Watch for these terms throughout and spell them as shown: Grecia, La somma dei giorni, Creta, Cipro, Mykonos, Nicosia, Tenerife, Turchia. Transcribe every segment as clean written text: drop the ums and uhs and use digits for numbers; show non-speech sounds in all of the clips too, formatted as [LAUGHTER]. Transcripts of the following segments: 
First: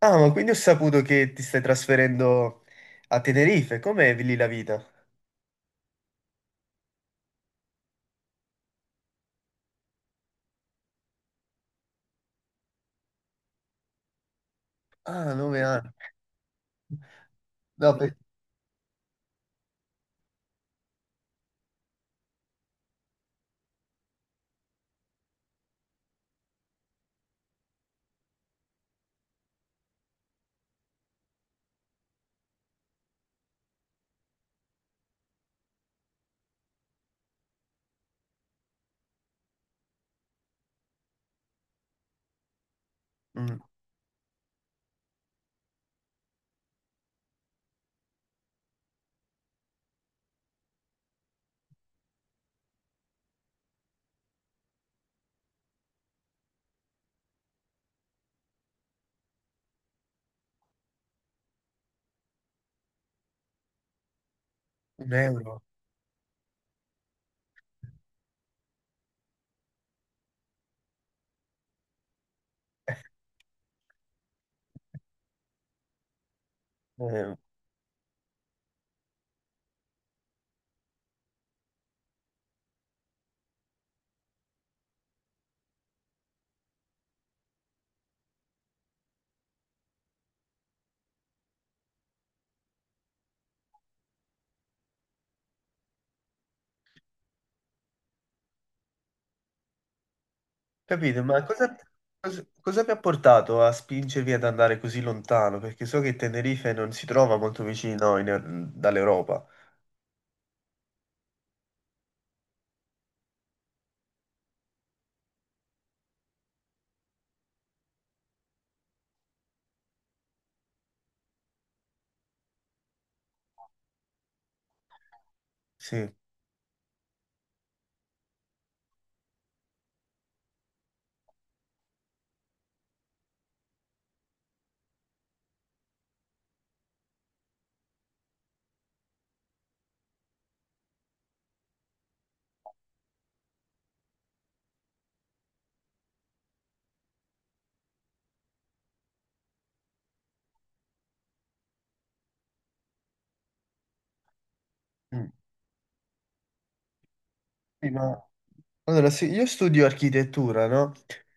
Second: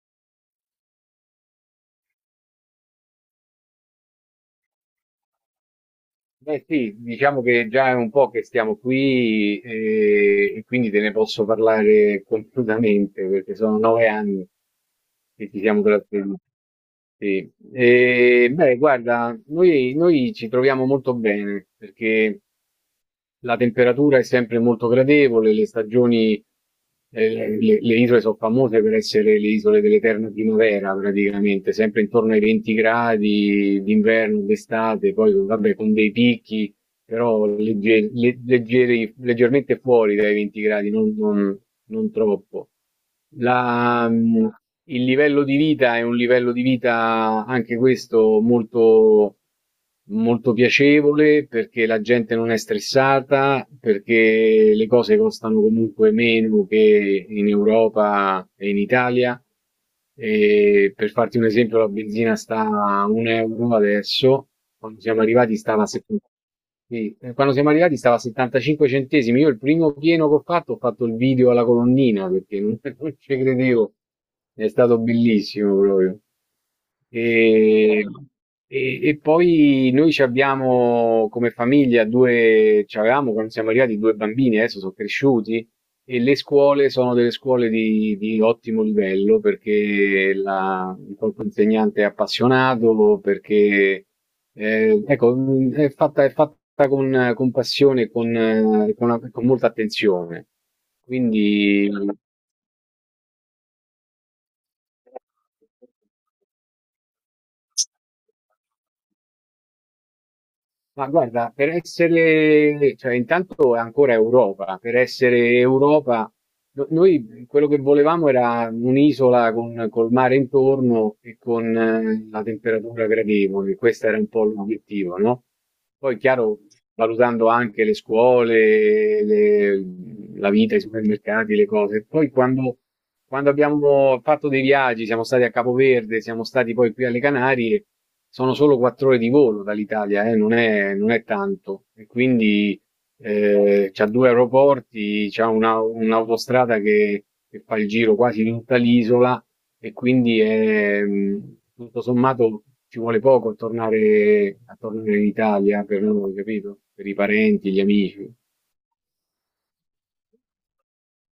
Ah, ma quindi ho saputo che ti stai trasferendo a Tenerife. Com'è lì la vita? Beh sì, diciamo che già è un po' che stiamo qui e quindi te ne posso parlare completamente perché sono 9 anni Ah, che ci 9 siamo anni. trattenuti. Sì. No, per... E, beh, guarda, noi ci troviamo molto bene perché la temperatura è sempre molto gradevole, le stagioni, le isole sono famose per essere le isole dell'eterna primavera praticamente, sempre intorno ai 20 gradi d'inverno, d'estate, poi vabbè con dei picchi però leggermente fuori dai 20 gradi, non troppo. mm, La- mh, il livello di vita è un livello di vita anche questo molto, molto piacevole perché la gente non è stressata, perché le cose costano comunque meno che in Europa e in Italia. E per farti un esempio, la benzina sta a un euro adesso, quando un siamo arrivati euro. stava a 70. Sì. Quando siamo arrivati stava a 75 centesimi. Io il primo pieno che ho fatto il video alla colonnina perché non, [LAUGHS] non ci credevo. È stato bellissimo proprio. Eh, E, e poi noi ci abbiamo come famiglia due, ci avevamo quando siamo arrivati due bambini, adesso sono cresciuti e le scuole sono delle scuole di ottimo livello perché il corpo insegnante è appassionato, perché ecco, è fatta con passione e con, con molta attenzione. capito, ma Quindi cosa vi ha portato a spingervi ad andare così lontano? Perché so che Tenerife non si trova molto vicino in- dall'Europa. Ma guarda, per essere, cioè intanto è ancora Europa, per essere Europa, noi quello che volevamo era un'isola con col mare intorno e con la temperatura gradevole, questo era un po' l'obiettivo, no? Sì. Poi, chiaro, valutando anche le scuole, la vita, i supermercati, le cose. Poi quando abbiamo fatto dei viaggi, siamo stati a Capoverde, siamo stati poi qui alle Canarie, sono solo 4 ore di volo dall'Italia, non è tanto. E quindi c'ha due aeroporti, c'ha un'autostrada che fa il giro quasi di tutta l'isola e quindi è, tutto sommato ci vuole poco a tornare in Mm. Italia per noi, capito? Per i parenti, gli Sì, ma- amici. Allora, sì, io studio architettura, no?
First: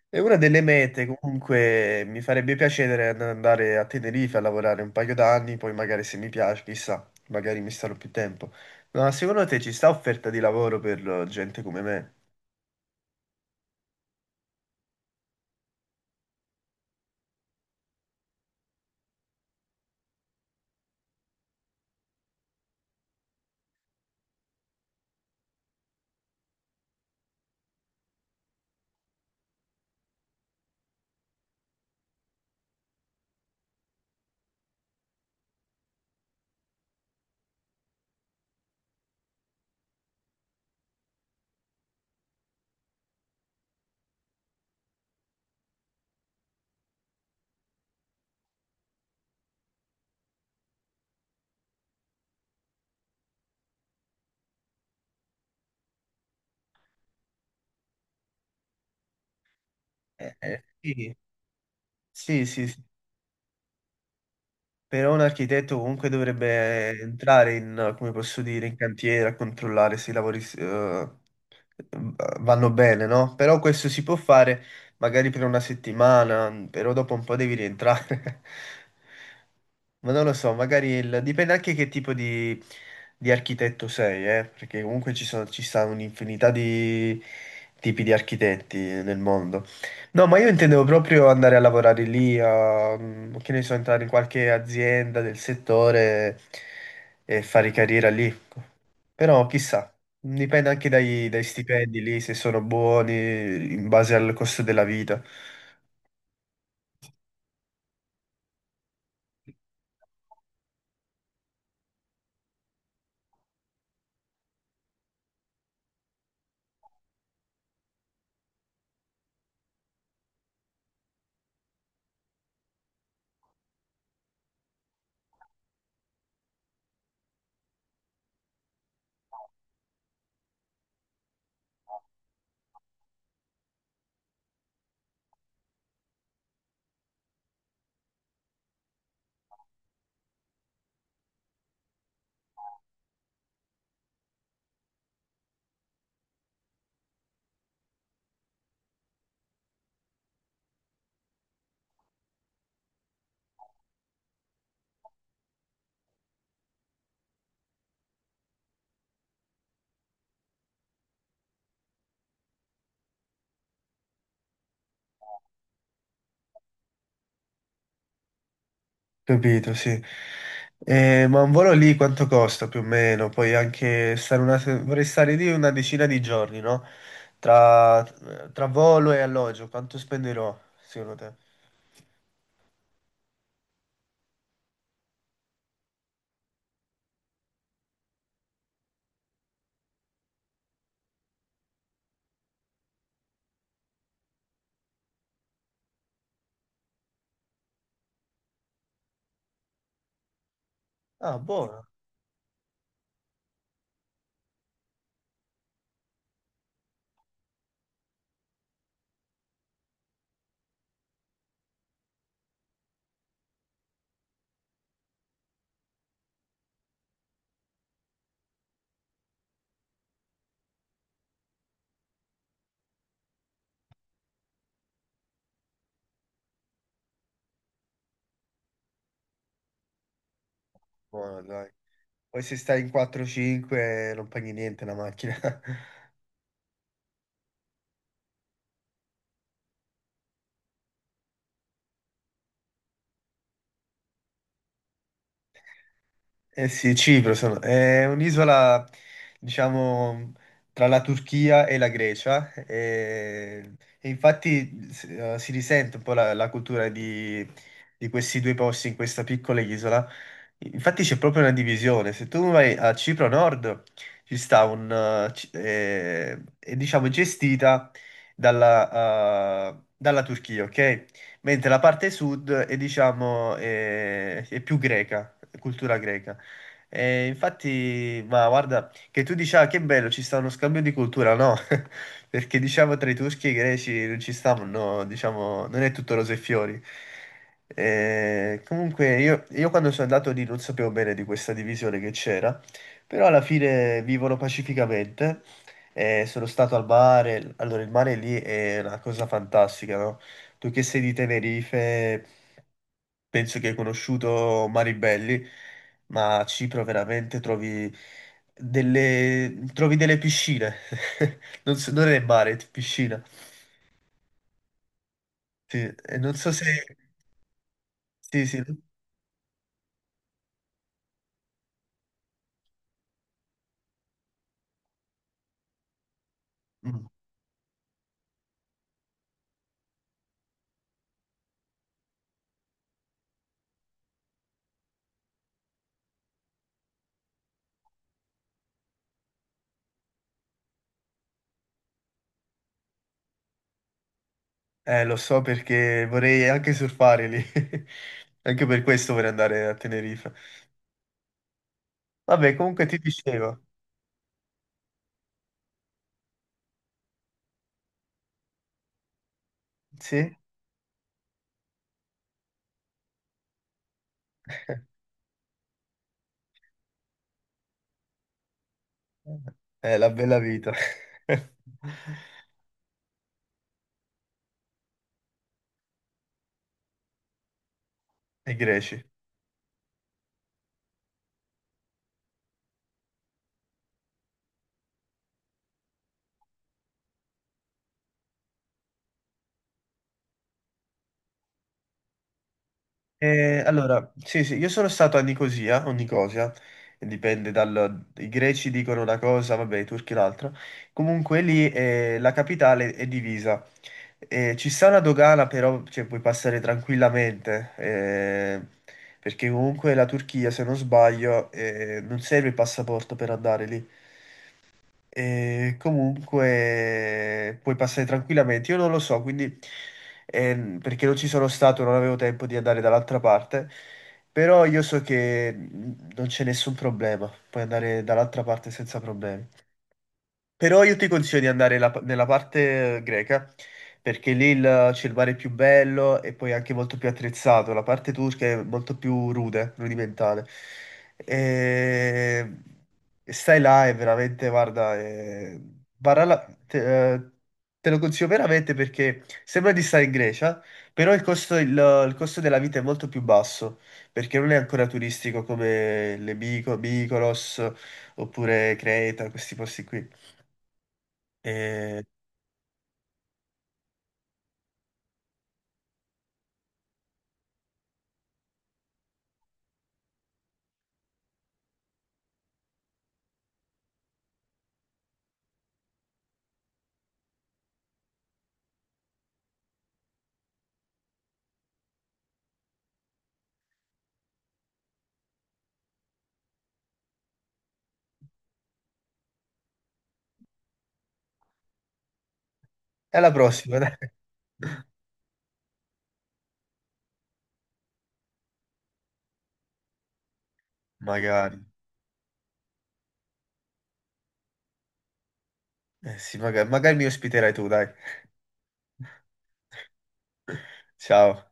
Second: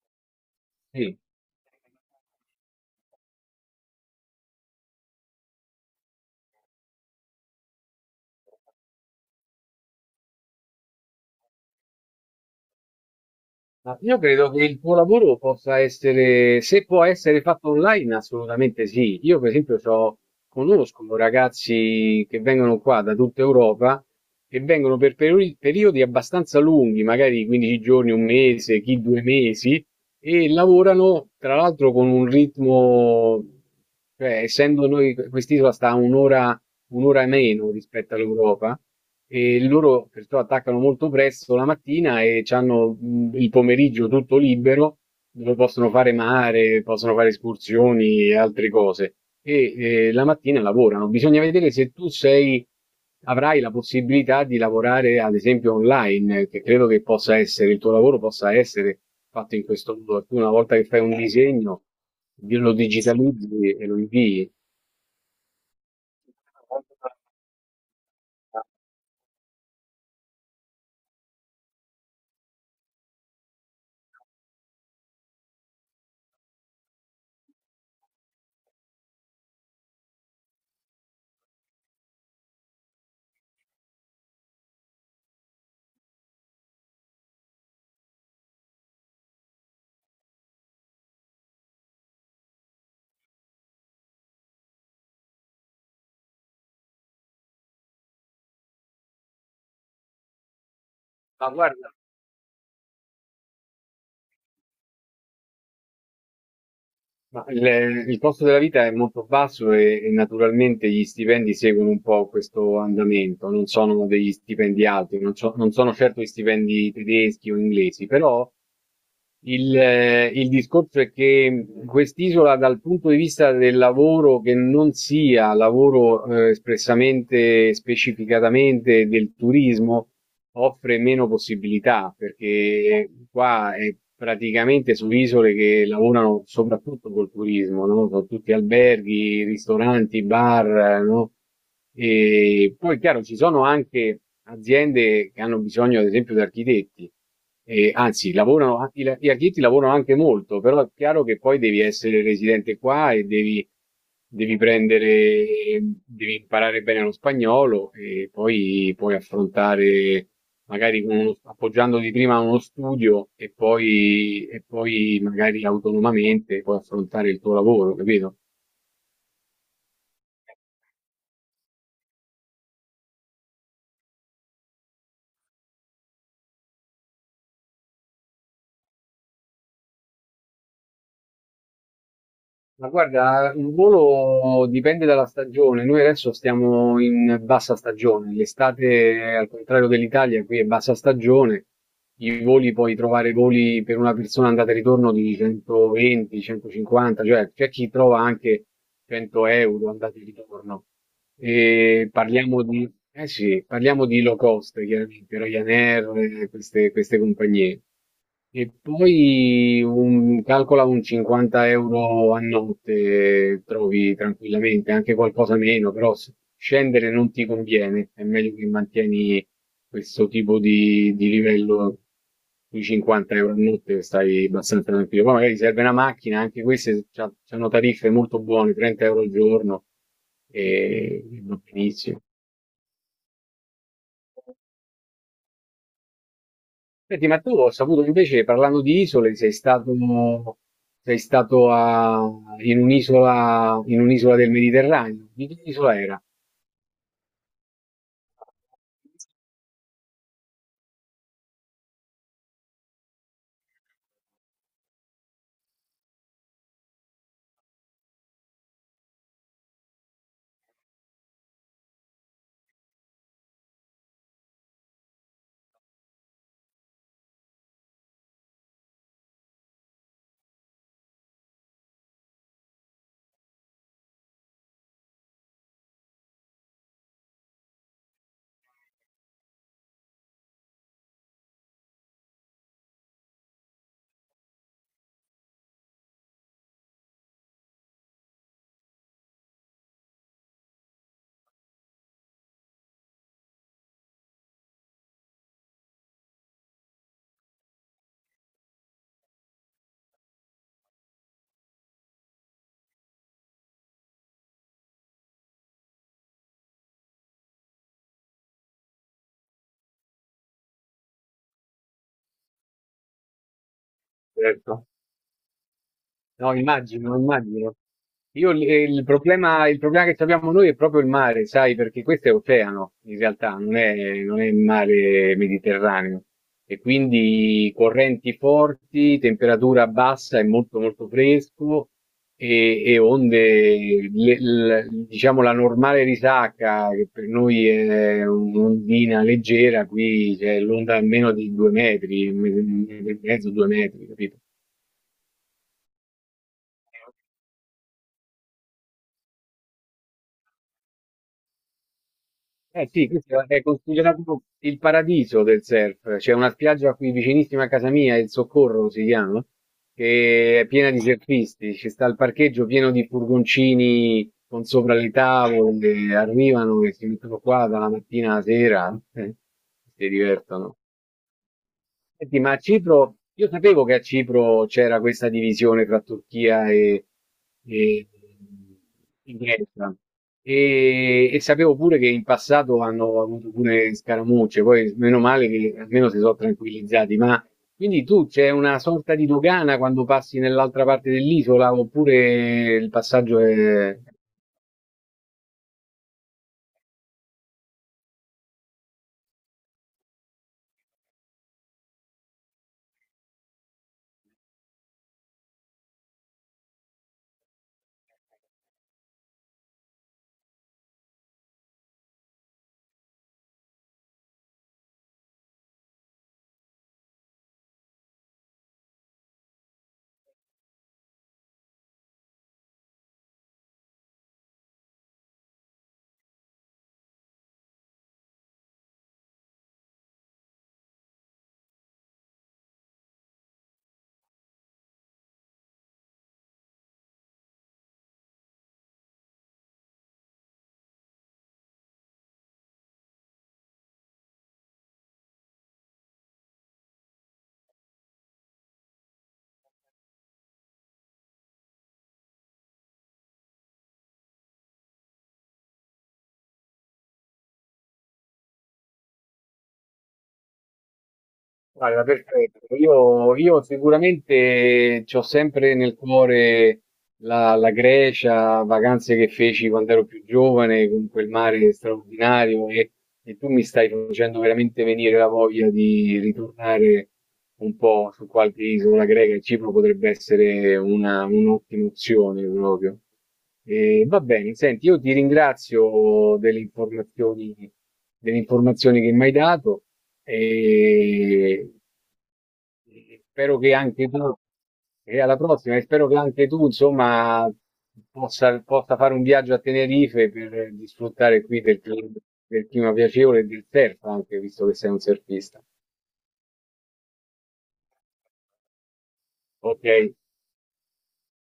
E una delle mete Sì. comunque mi farebbe piacere andare a Tenerife a lavorare un paio d'anni, poi magari se mi piace, chissà, magari mi starò più tempo. Ma secondo te ci sta offerta di lavoro per gente come me? Ma io credo che il tuo lavoro possa essere, se può essere fatto online, assolutamente sì. Io, per esempio, conosco ragazzi che vengono qua da tutta Europa e vengono per periodi abbastanza lunghi, magari 15 giorni, un mese, chi 2 mesi, e lavorano tra l'altro con un ritmo, cioè, essendo noi, quest'isola sta a un'ora meno rispetto all'Europa, e loro perciò attaccano molto presto la mattina e c'hanno il pomeriggio tutto libero, dove possono fare mare, possono fare escursioni e altre cose. E la mattina lavorano. Bisogna vedere se tu sei, avrai la possibilità di lavorare, ad esempio, online, che credo che possa essere, il tuo lavoro possa essere fatto in questo modo. Tu una volta che fai Sì. un disegno, lo Sì, digitalizzi e lo invii. però un architetto comunque dovrebbe entrare in, come posso dire, in cantiere a controllare se i lavori vanno bene, no? Però questo si può fare magari per una settimana, però dopo un po' devi rientrare. [LAUGHS] Ma non lo so, magari dipende anche che tipo di architetto sei, perché comunque ci sono, ci sta un'infinità di tipi di architetti nel mondo. No, ma io intendevo proprio andare a lavorare lì, a, mm, che ne so, entrare in qualche azienda del settore e fare carriera lì. Ecco. Però chissà, dipende anche dai Ma guarda, stipendi lì, se sono buoni in base al costo della vita. ma il costo della vita è molto basso e naturalmente gli stipendi seguono un po' questo andamento, non sono degli stipendi alti, non sono certo gli stipendi tedeschi o inglesi, però il discorso è che quest'isola dal punto di vista del lavoro che non sia lavoro espressamente, specificatamente del turismo, offre meno possibilità perché qua è praticamente su isole che lavorano soprattutto col turismo, no? Sono tutti alberghi, ristoranti, bar, no? E poi, chiaro, ci sono anche aziende che hanno bisogno, ad esempio, di architetti. E anzi, lavorano, gli architetti lavorano anche molto, però è chiaro che poi devi essere residente qua e devi prendere, devi imparare bene lo spagnolo e poi puoi affrontare, magari appoggiandoti prima a uno studio e poi magari autonomamente puoi affrontare il tuo lavoro, capito? Capito, sì. Ma un volo lì quanto costa più o meno? Poi anche stare una, vorrei stare lì una decina di giorni, no? Tra, tra volo e alloggio, quanto spenderò, secondo te? Ma guarda, il volo dipende dalla stagione. Noi adesso stiamo in bassa stagione. L'estate, al contrario dell'Italia, qui è bassa stagione. I voli puoi trovare voli per una persona andata e ritorno di 120, 150, cioè c'è chi trova anche 100 euro andata e ritorno. Ah, buono. E parliamo di low cost, chiaramente, Ryanair, queste compagnie. E poi calcola un 50 euro a notte, trovi tranquillamente, anche qualcosa meno, però scendere non ti conviene, è meglio che mantieni questo tipo di livello sui 50 euro a notte, stai abbastanza tranquillo. Poi magari serve una macchina, anche queste hanno tariffe molto buone, 30 euro al giorno. E Buono, va dai. benissimo. Poi se stai in 4-5 non paghi niente la macchina. [LAUGHS] Senti, ma tu ho saputo invece, parlando di isole, sei stato a- in un'isola del Mediterraneo. Di che isola era? Eh sì, è un'isola, diciamo, tra la Turchia e la Grecia e infatti si risente un po' la, la cultura di questi due posti in questa piccola isola. Infatti c'è proprio una divisione. Se tu vai a Cipro Nord, ci sta un... è, diciamo gestita dalla, dalla Turchia, ok? Mentre la parte sud è, diciamo, è più greca, cultura greca. E infatti, ma guarda, che tu dici, ah, che bello, ci sta uno scambio di cultura, no? [LAUGHS] Perché diciamo tra i turchi e i greci non ci stavano, no, diciamo, non è tutto rose e fiori. Comunque io quando sono andato lì non sapevo bene di questa divisione che c'era, però alla fine vivono pacificamente. Sono stato al mare, allora il mare lì è una cosa fantastica, no? Tu che sei di Tenerife, penso che hai conosciuto Maribelli, ma a Cipro veramente trovi trovi delle piscine. [LAUGHS] Non è mare, è piscina. Certo. Sì, e non so No, se... immagino, immagino. Sì, Io sì. l- il problema che abbiamo noi è proprio il mare, sai, perché questo è oceano, in realtà, non è il mare Mediterraneo. E Mm. quindi correnti forti, temperatura bassa e molto molto fresco e onde, diciamo la normale risacca, che per noi è un'ondina leggera, qui c'è l'onda almeno di 2 metri, un metro e mezzo, 2 metri, capito? Lo so perché vorrei anche surfare lì. [LAUGHS] Anche per questo vorrei andare a Tenerife. Vabbè, comunque Eh ti sì, questo dicevo, è considerato il paradiso del surf. C'è una spiaggia qui vicinissima a casa mia, il Soccorro si chiama, sì? che è piena di surfisti. Ci sta il parcheggio pieno di furgoncini con sopra [LAUGHS] le tavole, arrivano e si mettono qua dalla mattina alla sera È si la bella vita. divertono. [LAUGHS] Senti, ma a Cipro, io sapevo che a Cipro c'era questa divisione tra Turchia e- E greci. e Grecia e sapevo pure che in passato hanno avuto pure scaramucce, poi meno male che almeno si sono tranquillizzati, ma quindi tu c'è una sorta di dogana quando passi nell'altra parte dell'isola oppure il passaggio è…? Allora, sì, sì, io sono stato a Nicosia o Nicosia, dipende dal... I greci dicono una cosa, vabbè, i turchi l'altra. Comunque lì la capitale è divisa. Ci sta una dogana, però cioè, puoi passare tranquillamente, perché comunque la Turchia, se non sbaglio, non serve il passaporto per andare lì. E comunque puoi passare tranquillamente. Io non lo so, quindi perché non ci sono stato, non avevo tempo di andare dall'altra parte, però io so che non c'è nessun problema, puoi andare dall'altra parte senza problemi. Però io ti consiglio di andare nella parte greca, perché lì c'è il mare più bello e poi anche molto più attrezzato. La parte turca è molto più rude, rudimentale. E... e stai là e veramente, guarda, te, te lo consiglio veramente perché sembra di stare in Grecia, però il costo della vita è molto più basso, perché non è ancora turistico come le Mykonos oppure Creta, questi posti qui. E Guarda, perfetto. Io sicuramente ci ho sempre nel cuore la Grecia, vacanze che feci quando ero più giovane, con quel mare straordinario e tu mi stai facendo veramente venire la voglia di ritornare un po' su qualche isola greca e Cipro potrebbe essere un'ottima opzione proprio. E va bene, senti, io ti ringrazio delle informazioni, che mi hai dato e e e alla spero che prossima, dai. anche tu, [LAUGHS] e alla prossima, e spero che anche tu, insomma, possa fare un viaggio a Tenerife per disfruttare Magari. qui del clima piacevole e del surf, anche visto che sei un surfista. Eh sì, magari, magari mi ospiterai tu, dai. Ok. Ciao.